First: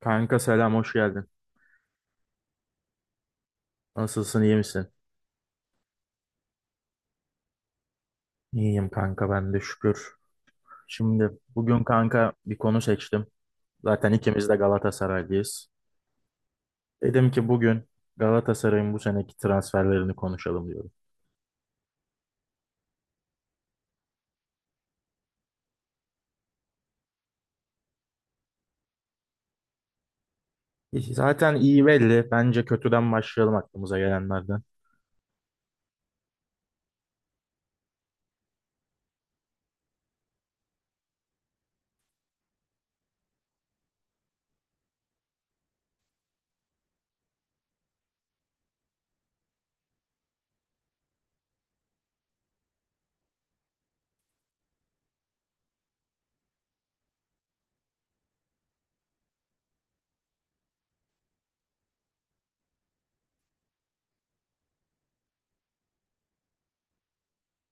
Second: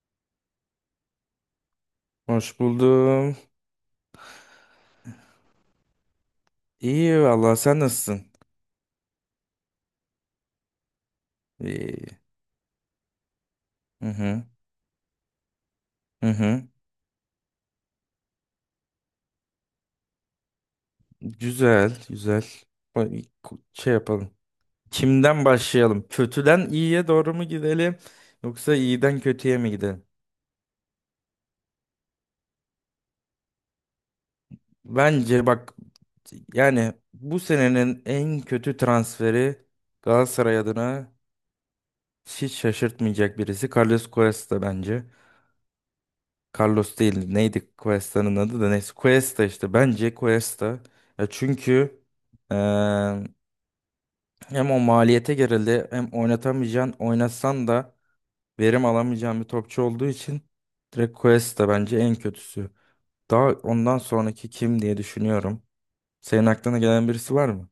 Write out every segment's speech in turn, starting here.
Kanka selam hoş geldin. Hoş buldum. Nasılsın iyi misin? İyi vallahi sen nasılsın? İyiyim kanka ben de şükür. Şimdi bugün İyi. kanka bir konu seçtim. Hı Zaten hı. ikimiz de Galatasaraylıyız. Hı hı. Dedim ki bugün Galatasaray'ın bu seneki transferlerini konuşalım diyorum. Güzel, güzel. Bak, şey yapalım. Kimden başlayalım? Kötüden iyiye doğru mu gidelim, yoksa iyiden kötüye mi gidelim? Zaten iyi belli. Bence kötüden başlayalım aklımıza gelenlerden. Bence bak, yani bu senenin en kötü transferi Galatasaray adına hiç şaşırtmayacak birisi. Carlos Cuesta bence. Carlos değil, neydi Cuesta'nın adı, da neyse Cuesta, işte bence Cuesta, ya çünkü eee, hem o maliyete gerildi, hem oynatamayacağın, oynatsan da verim alamayacağın bir topçu olduğu için direkt Cuesta bence en kötüsü. Daha ondan sonraki kim diye düşünüyorum. Senin aklına gelen birisi var mı?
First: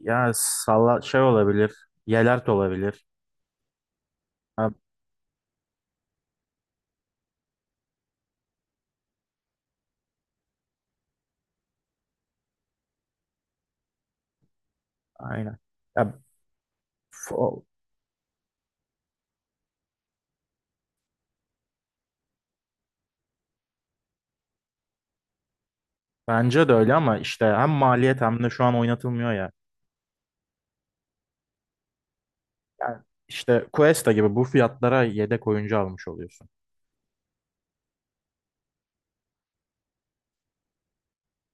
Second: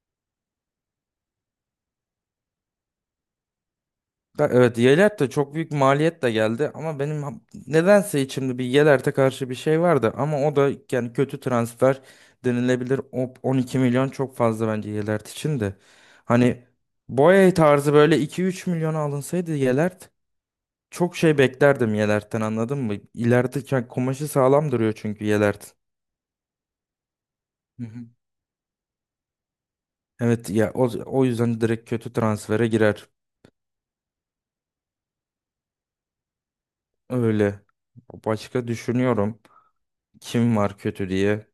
Ya salla şey olabilir. Yelert olabilir. Da- Ha, Evet Yelert de çok büyük maliyet de geldi, ama benim nedense içimde bir Yelert'e karşı bir şey vardı, ama o da yani kötü transfer denilebilir. O 12 milyon çok fazla bence Yelert aynen. için de. Ya, Hani f- Boye o- tarzı böyle 2-3 milyona alınsaydı Yelert, çok şey beklerdim Yelert'ten, anladın mı? İleride yani kumaşı sağlam duruyor çünkü Yelert. bence de öyle ama işte hem Hı hı. maliyet hem de şu an oynatılmıyor ya. Evet ya, o yüzden direkt kötü transfere Yani girer. işte Cuesta gibi bu fiyatlara yedek oyuncu almış oluyorsun. Öyle. Başka düşünüyorum, kim var kötü diye.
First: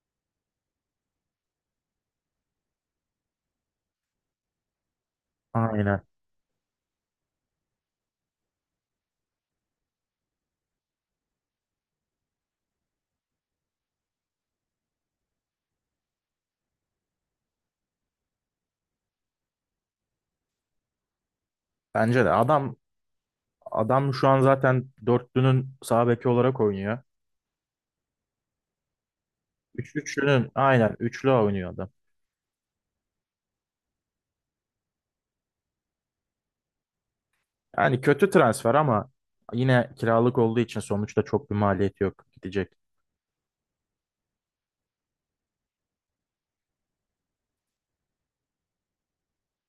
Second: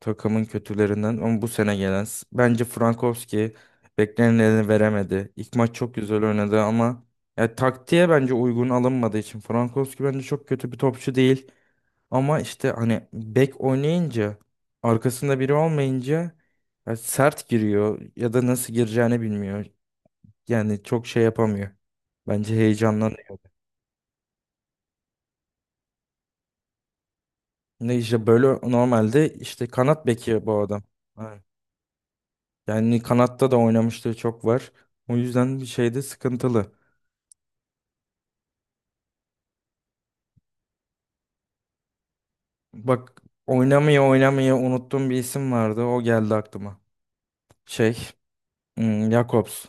Takımın kötülerinden ama bu sene gelen, bence Frankowski beklenileni veremedi. İlk maç çok Aynen. güzel oynadı ama ya, taktiğe bence uygun alınmadığı için Frankowski bence çok kötü bir topçu değil. Ama işte hani bek oynayınca, arkasında biri olmayınca ya, sert giriyor ya da nasıl gireceğini bilmiyor. Yani çok şey yapamıyor. Bence de Bence adam heyecanlanıyor. adam şu an zaten dörtlünün sağ beki olarak oynuyor. Ne, işte böyle normalde işte kanat beki Üçlünün bu adam. aynen üçlü oynuyor adam. Yani kanatta da oynamışlığı çok var. O yüzden bir şeyde sıkıntılı. Yani kötü transfer ama yine kiralık olduğu için sonuçta çok bir maliyeti yok gidecek. Bak, oynamaya oynamaya unuttuğum bir isim vardı. O geldi aklıma. Şey, Jakobs.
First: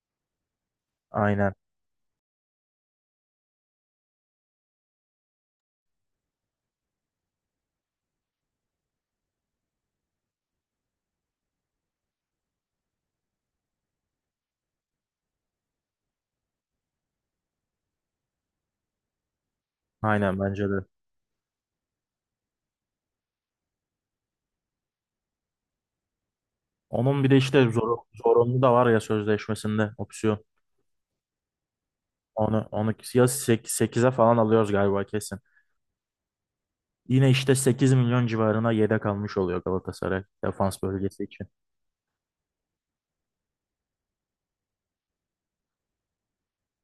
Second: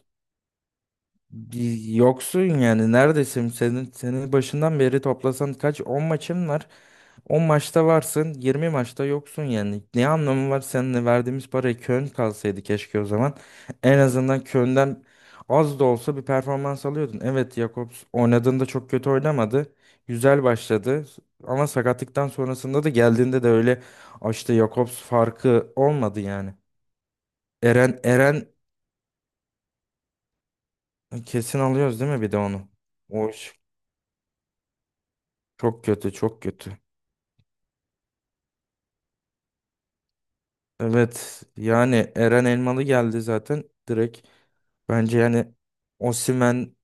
Aynen. Bir yoksun yani, neredesin? Senin başından beri toplasan kaç 10 maçın var. On maçta varsın, 20 maçta yoksun yani. Ne anlamı var seninle, verdiğimiz paraya Köln kalsaydı keşke o zaman. En azından Köln'den az da olsa bir performans alıyordun. Evet, Jakobs oynadığında çok kötü oynamadı. Aynen Güzel bence de. başladı. Ama sakatlıktan sonrasında da, geldiğinde de öyle. "Ah, işte Jakobs farkı olmadı" yani. Onun bir de işte Eren zor, Eren zorunlu da var ya sözleşmesinde opsiyon. kesin alıyoruz değil mi bir de Onu onu? onu ya O iş sekize falan alıyoruz galiba kesin. çok kötü, çok kötü. Yine işte 8 milyon civarına yedek almış oluyor Galatasaray defans bölgesi Evet, için. yani Eren Elmalı geldi zaten direkt. Bence yani Osimhen,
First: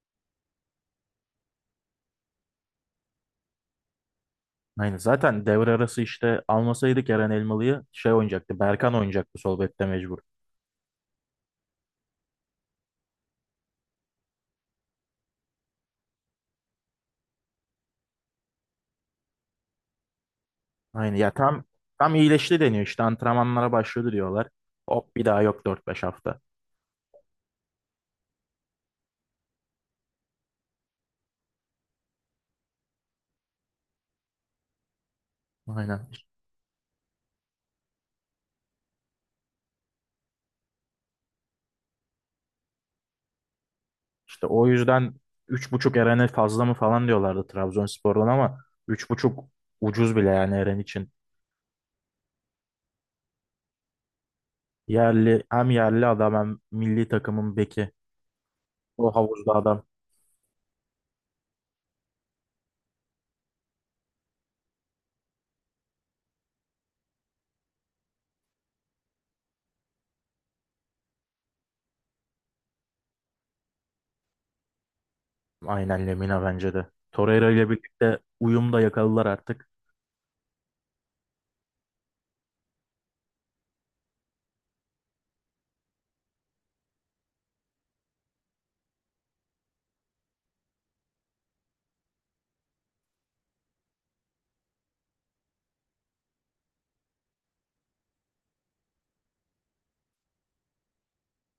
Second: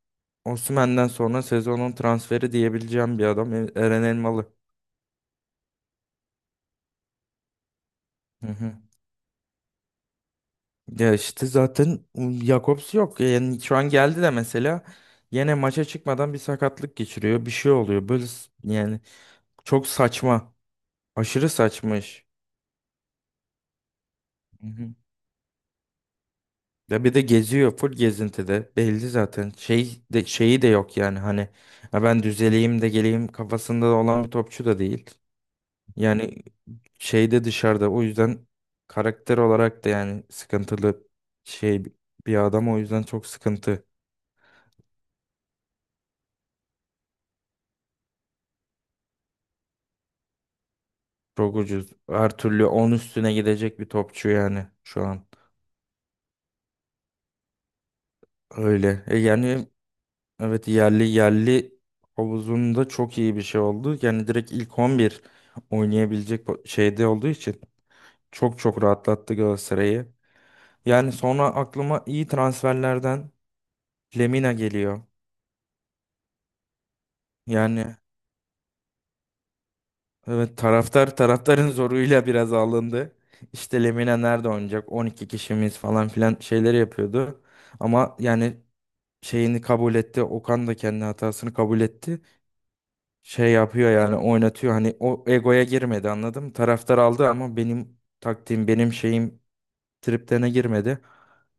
Osimhen'den sonra sezonun transferi diyebileceğim bir adam Eren Elmalı. Aynen zaten devre arası işte almasaydık Eren Elmalı'yı şey Hı oynayacaktı. hı. Berkan oynayacaktı sol bekte mecbur. Ya işte zaten Jakobs yok. Yani şu an geldi de mesela yine maça çıkmadan bir sakatlık geçiriyor, bir şey oluyor. Böyle yani çok saçma. Aynen ya Aşırı tam saçma tam iş. iyileşti deniyor. İşte antrenmanlara başladı diyorlar. Hop bir daha yok dört beş hafta. Ya bir de geziyor, full gezintide. Belli zaten. Şey de, şeyi de yok yani, hani "Ha ben düzeleyim de geleyim" kafasında olan bir topçu da değil. Aynen. Yani şeyde, dışarıda, o yüzden karakter olarak da yani sıkıntılı şey bir adam, o yüzden çok sıkıntı. İşte o yüzden 3,5 Eren'e fazla mı falan diyorlardı Trabzonspor'dan ama 3,5 ucuz bile yani Eren için. Çok ucuz. Her türlü 10 üstüne gidecek bir topçu yani şu an. Yerli hem yerli adam hem milli takımın beki. Öyle. O E havuzda yani adam. evet, yerli, yerli havuzunda çok iyi bir şey oldu. Yani direkt ilk 11 oynayabilecek şeyde olduğu için çok çok rahatlattı Galatasaray'ı. Yani sonra aklıma iyi transferlerden Lemina geliyor. Aynen Lemina bence de. Torreira ile Yani birlikte uyum da yakaladılar artık. evet, taraftarın zoruyla biraz alındı. İşte Lemina nerede oynayacak, 12 kişimiz falan filan şeyleri yapıyordu. Ama yani şeyini kabul etti. Okan da kendi hatasını kabul etti. Şey yapıyor yani, oynatıyor. Hani o egoya girmedi, anladım. Taraftar aldı ama benim taktiğim, benim şeyim triplerine girmedi.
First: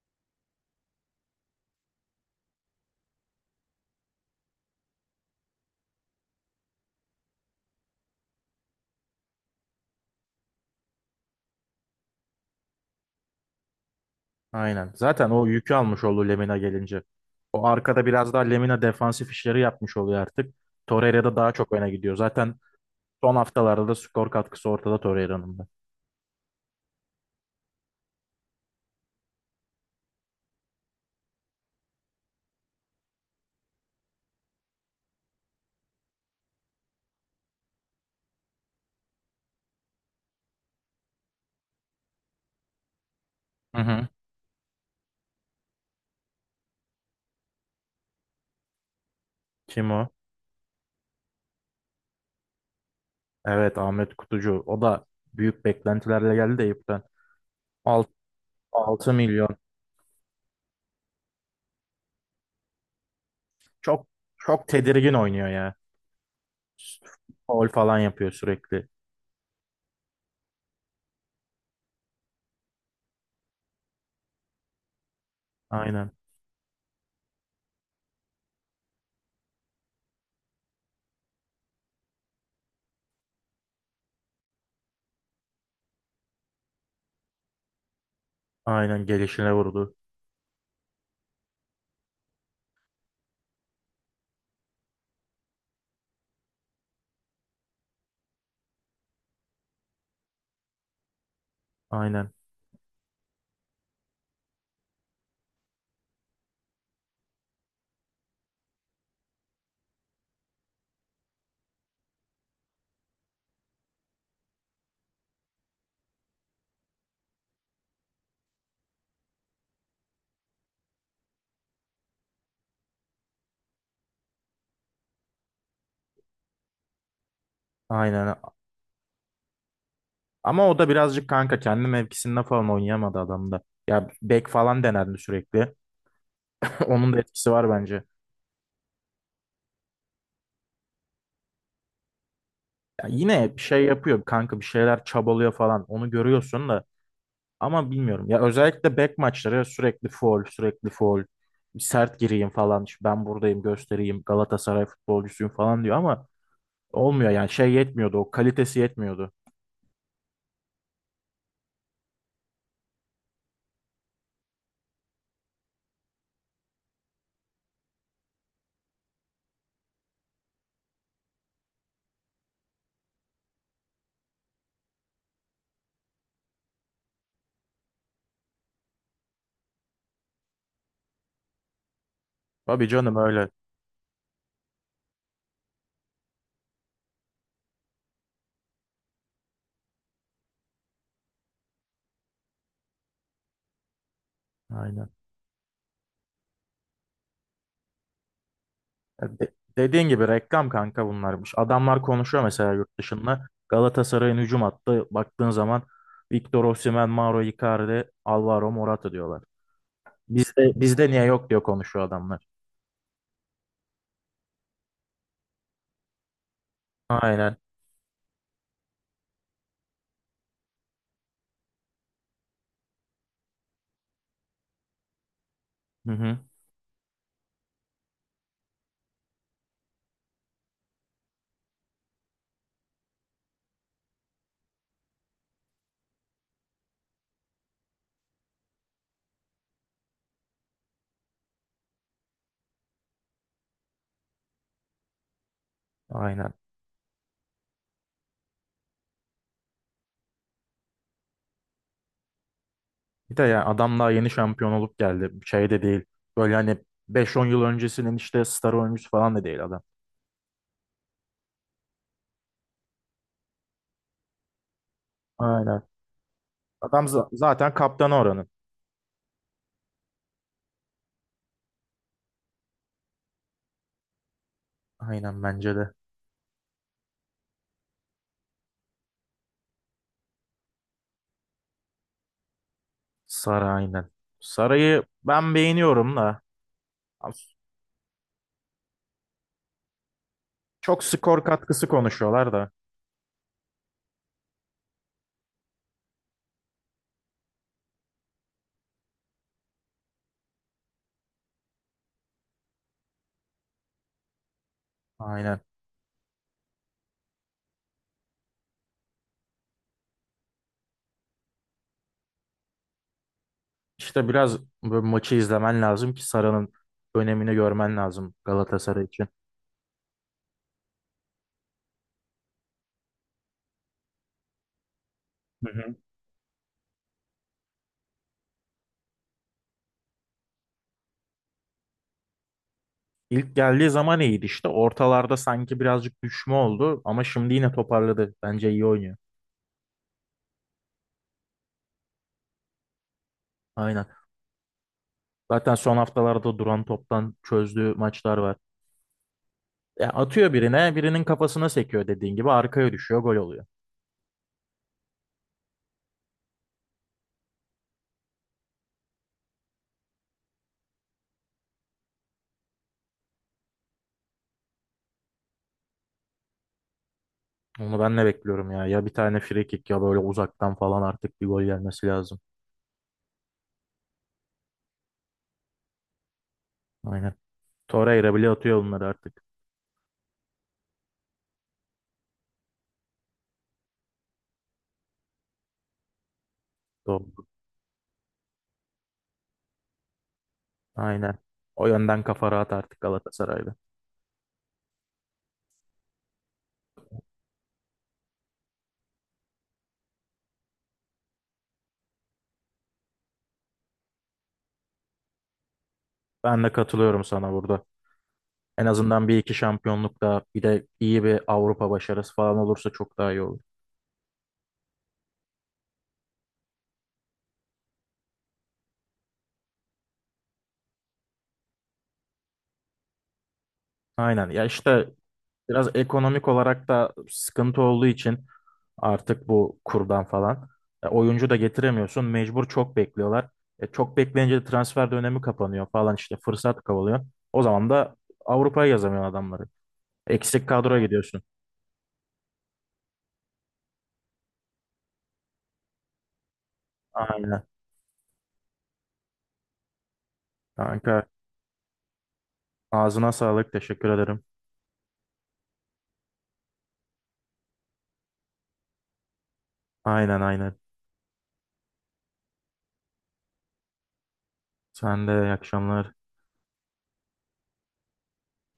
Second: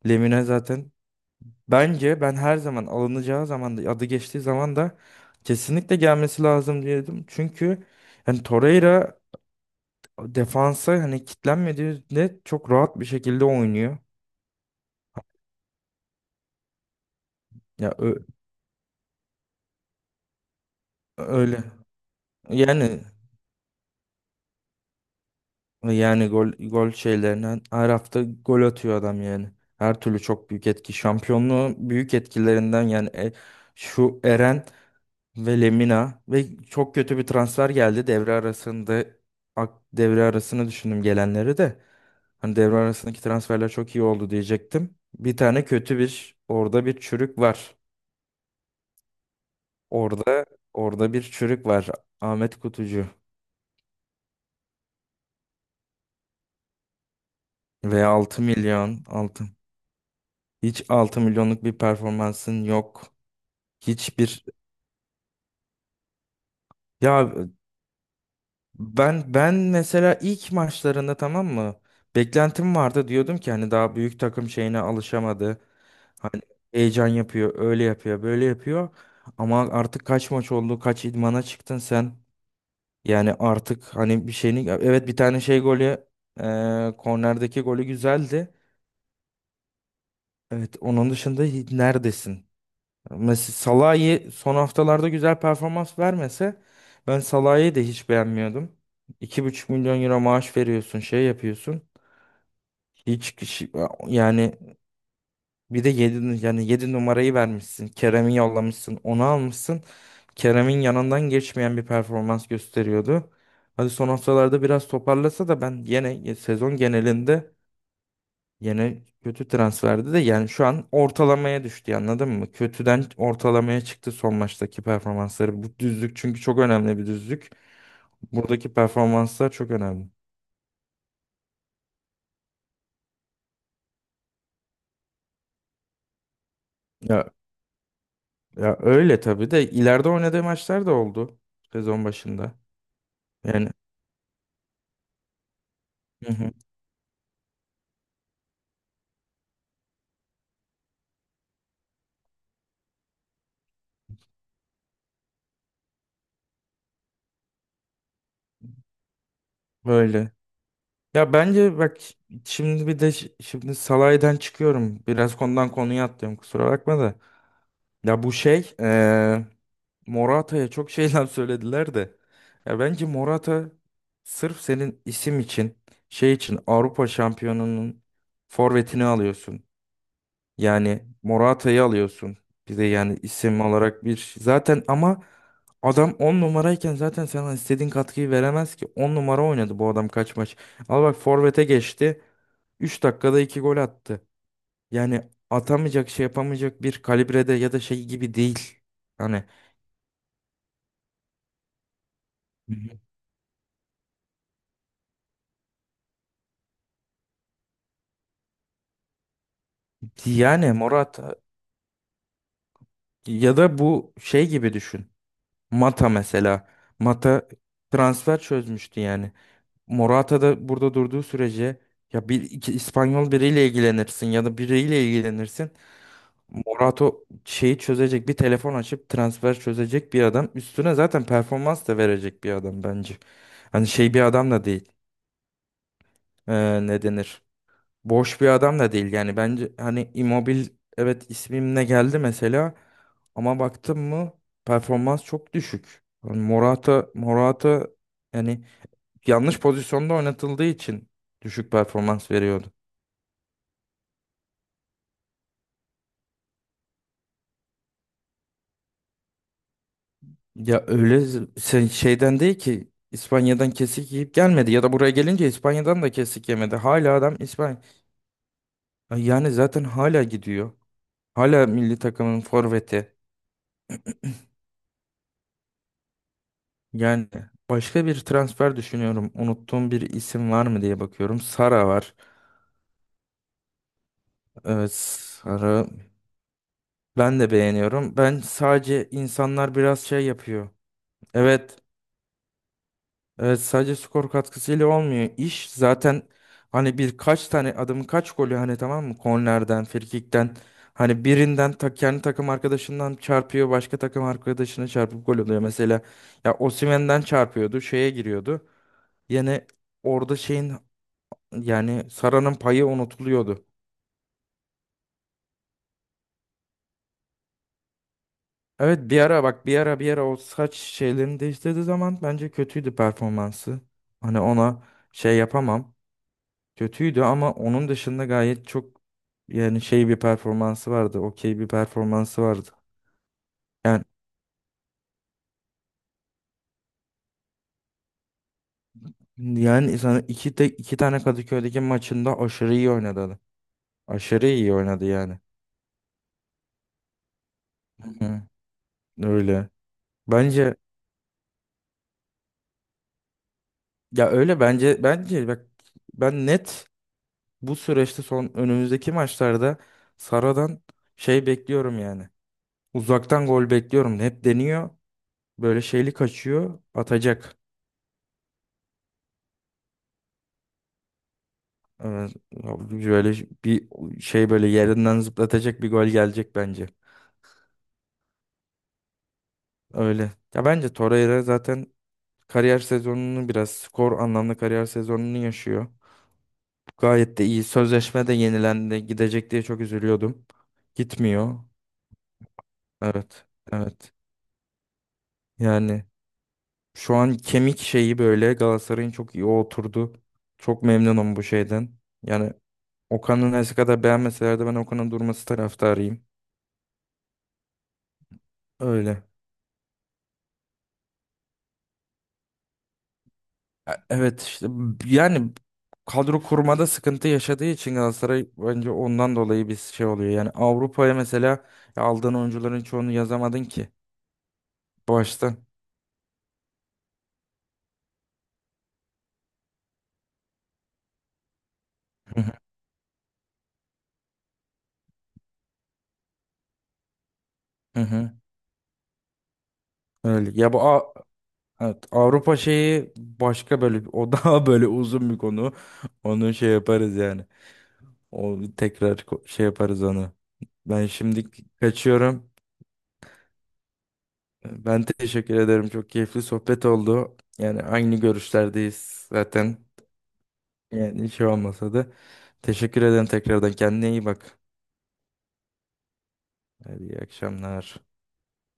Lemina zaten, bence ben her zaman alınacağı zaman da, adı geçtiği zaman da kesinlikle gelmesi lazım diyordum. Çünkü yani Torreira defansa hani kitlenmediğinde çok rahat bir şekilde oynuyor. Aynen. Zaten o yükü almış oldu Lemina gelince. O Ya arkada biraz daha Lemina defansif işleri yapmış oluyor artık. Torreira da daha öyle. çok öne gidiyor. Zaten Yani, son haftalarda da skor katkısı ortada Torreira'nın da. Gol, gol şeylerinden her hafta gol atıyor adam yani. Her türlü çok büyük etki. Şampiyonluğun büyük etkilerinden yani, şu Eren ve Lemina. Ve çok kötü bir transfer geldi devre arasında. Devre arasını düşündüm gelenleri de. Hani devre arasındaki transferler Hı çok iyi hı. oldu diyecektim. Bir tane kötü, bir orada bir çürük var. Kim o? Orada orada bir çürük var. Ahmet Kutucu Evet, Ahmet Kutucu. O da büyük beklentilerle geldi de Eyüp'ten. ve 6 milyon 6 milyon. altın. Hiç 6 milyonluk bir performansın yok. Çok Hiçbir, çok tedirgin oynuyor ya. ya Faul falan yapıyor sürekli. ben mesela ilk maçlarında, tamam mı? Beklentim vardı, diyordum ki hani daha büyük takım şeyine alışamadı. Aynen. Heyecan yapıyor, öyle yapıyor, böyle yapıyor. Ama artık kaç maç oldu, kaç idmana çıktın sen? Yani artık hani bir şeyini, evet, bir tane şey golü, kornerdeki golü güzeldi. Aynen, gelişine vurdu. Evet, onun dışında neredesin? Mesela Salah'ı son haftalarda güzel performans vermese ben Salah'ı da hiç beğenmiyordum. 2,5 milyon euro maaş veriyorsun, şey yapıyorsun. Aynen. Hiç kişi- Yani bir de yedi, yani 7 numarayı vermişsin. Kerem'i yollamışsın, onu almışsın. Kerem'in yanından geçmeyen bir performans gösteriyordu. Hadi son haftalarda biraz toparlasa da, ben yine sezon genelinde yine kötü transferdi de, yani şu an ortalamaya düştü, anladın mı? Kötüden ortalamaya çıktı son maçtaki performansları. Bu düzlük çünkü çok önemli bir düzlük. Aynen. Buradaki performanslar çok önemli. Ama o da birazcık kanka kendi mevkisinde falan oynayamadı adamda. Ya bek falan denendi sürekli. Onun da Ya, etkisi var bence. ya öyle tabii de ileride oynadığı maçlar da oldu sezon başında. Ya yine bir Yani, şey yapıyor kanka, bir şeyler çabalıyor falan. Onu hı hı, görüyorsun da ama bilmiyorum. Ya özellikle bek maçları sürekli faul, sürekli faul. Sert gireyim falan. İşte ben buradayım, göstereyim. Galatasaray futbolcusuyum falan diyor ama olmuyor yani şey yetmiyordu. O kalitesi yetmiyordu. öyle. Ya bence bak, şimdi bir de şimdi salaydan çıkıyorum. Biraz konudan konuya atlıyorum, kusura bakma da. Ya bu şey Morata'ya çok şeyler söylediler de. Ya bence Morata, sırf senin isim için, şey için Avrupa şampiyonunun forvetini alıyorsun. Yani Morata'yı alıyorsun. Bir de Tabii canım, yani öyle. isim olarak bir şey zaten, ama adam 10 numarayken zaten sana istediğin katkıyı veremez ki. On numara oynadı bu adam kaç maç. Al bak, forvete geçti, 3 dakikada 2 gol attı. Aynen. Yani atamayacak, şey yapamayacak bir kalibrede ya da şey gibi değil. Ya Hani, dediğin gibi reklam kanka bunlarmış. Adamlar konuşuyor mesela hı yurt hı, dışında. Galatasaray'ın hücum hattı baktığın zaman Victor Osimhen, Mauro Icardi, Alvaro Morata diyorlar. Bizde yani bizde niye Morata, yok diyor konuşuyor adamlar. ya da bu şey gibi düşün. Mata mesela. Mata Aynen. transfer çözmüştü yani. Morata da burada durduğu sürece, ya bir iki İspanyol biriyle ilgilenirsin ya da biriyle ilgilenirsin. Hı hı. Morata şeyi çözecek, bir telefon açıp transfer çözecek bir adam. Üstüne zaten performans da verecek bir adam bence. Hani şey bir adam da değil. Ne denir? Boş bir adam da değil. Yani bence hani Immobile evet ismimle geldi mesela, ama baktım mı performans çok düşük. Yani Aynen. Morata, yani yanlış pozisyonda oynatıldığı için düşük performans veriyordu. Bir de yani adam daha yeni şampiyon olup geldi. Şey de değil. Böyle hani beş on yıl öncesinin işte star oyuncusu falan da değil adam. Ya öyle, sen şeyden değil ki, İspanya'dan kesik yiyip gelmedi ya da buraya gelince Aynen. İspanya'dan da kesik yemedi. Adam Hala adam zaten İspanya. kaptanı oranın. Ay yani zaten hala gidiyor. Hala milli takımın forveti. Aynen bence de. Yani başka bir transfer düşünüyorum, unuttuğum bir isim var mı diye bakıyorum. Sara var. Sara aynen. Evet, Saray'ı ben Sara, beğeniyorum da. ben de beğeniyorum. Ben sadece, insanlar biraz şey yapıyor. Çok skor Evet. katkısı konuşuyorlar da. Evet, sadece skor katkısıyla olmuyor. İş zaten hani birkaç tane adamın kaç golü, hani tamam mı? Kornerden, frikikten, hani birinden ta, kendi takım arkadaşından çarpıyor, başka takım arkadaşına çarpıp gol Aynen. oluyor. Mesela ya Osimhen'den çarpıyordu, şeye giriyordu. Yani orada şeyin, yani Sara'nın payı unutuluyordu. İşte biraz bu maçı izlemen lazım ki Sara'nın önemini görmen lazım Galatasaray Evet, bir için. ara bak, bir ara o saç şeylerini değiştirdiği zaman bence kötüydü performansı. Hani, ona şey Hı hı. yapamam. Kötüydü, ama onun dışında gayet çok, yani şey bir performansı vardı. Okey bir performansı vardı. İlk geldiği Yani zaman iyiydi işte. Ortalarda sanki birazcık düşme oldu ama şimdi yine toparladı. Bence iyi oynuyor. yani sana iki de iki tane Kadıköy'deki maçında aşırı iyi oynadı adam. Aynen. Aşırı iyi oynadı yani. Zaten son haftalarda duran toptan çözdüğü Hı maçlar hı. var. Öyle. Ya atıyor Bence, birine, birinin kafasına sekiyor, dediğin gibi arkaya düşüyor, gol oluyor. ya öyle, bence bak, ben net, bu süreçte son, önümüzdeki maçlarda Sara'dan şey bekliyorum yani. Uzaktan gol bekliyorum. Hep deniyor. Böyle şeyli kaçıyor. Atacak. Onu ben de bekliyorum ya. Ya bir tane free kick ya böyle uzaktan falan artık bir gol gelmesi Evet. lazım. Ya böyle bir şey, böyle yerinden zıplatacak bir gol gelecek bence. Aynen. Torreira bile atıyor bunları artık. Öyle. Ya bence Torreira zaten kariyer sezonunu, biraz skor anlamda kariyer sezonunu yaşıyor. Gayet de Doğru. iyi. Sözleşme de yenilendi. Gidecek diye çok üzülüyordum. Aynen. Gitmiyor. O yönden kafa rahat artık Evet. Galatasaray'da. Evet. Yani şu an kemik şeyi böyle Galatasaray'ın çok iyi oturdu. Çok memnunum bu şeyden. Yani Okan'ın her kadar beğenmeseler de ben Okan'ın durması taraftarıyım. Ben de katılıyorum sana burada. En Öyle. azından bir iki şampiyonluk daha, bir de iyi bir Avrupa başarısı falan olursa çok daha iyi olur. Evet işte yani kadro kurmada sıkıntı yaşadığı için Galatasaray, bence ondan dolayı bir şey oluyor. Yani Avrupa'ya mesela aldığın oyuncuların çoğunu yazamadın ki Aynen. Ya işte başta. biraz ekonomik olarak da sıkıntı olduğu için artık bu kurdan falan oyuncu da getiremiyorsun. Hı hı, Mecbur çok bekliyorlar. Çok bekleyince de transfer dönemi kapanıyor falan işte fırsat kovalıyor. O zaman hı da hı. Avrupa'ya yazamıyor adamları. Öyle. Eksik Ya bu kadroya gidiyorsun. evet, Avrupa şeyi başka, böyle o daha böyle uzun bir konu. Onu şey yaparız yani. Aynen. O tekrar, şey yaparız onu. Ben Kanka, şimdi kaçıyorum. ağzına sağlık. Teşekkür ederim. Ben teşekkür ederim. Çok keyifli sohbet oldu. Yani aynı görüşlerdeyiz zaten. Aynen, aynen. Yani hiç olmasa da, teşekkür ederim tekrardan. Kendine iyi bak. Sen de iyi akşamlar. Hadi iyi akşamlar.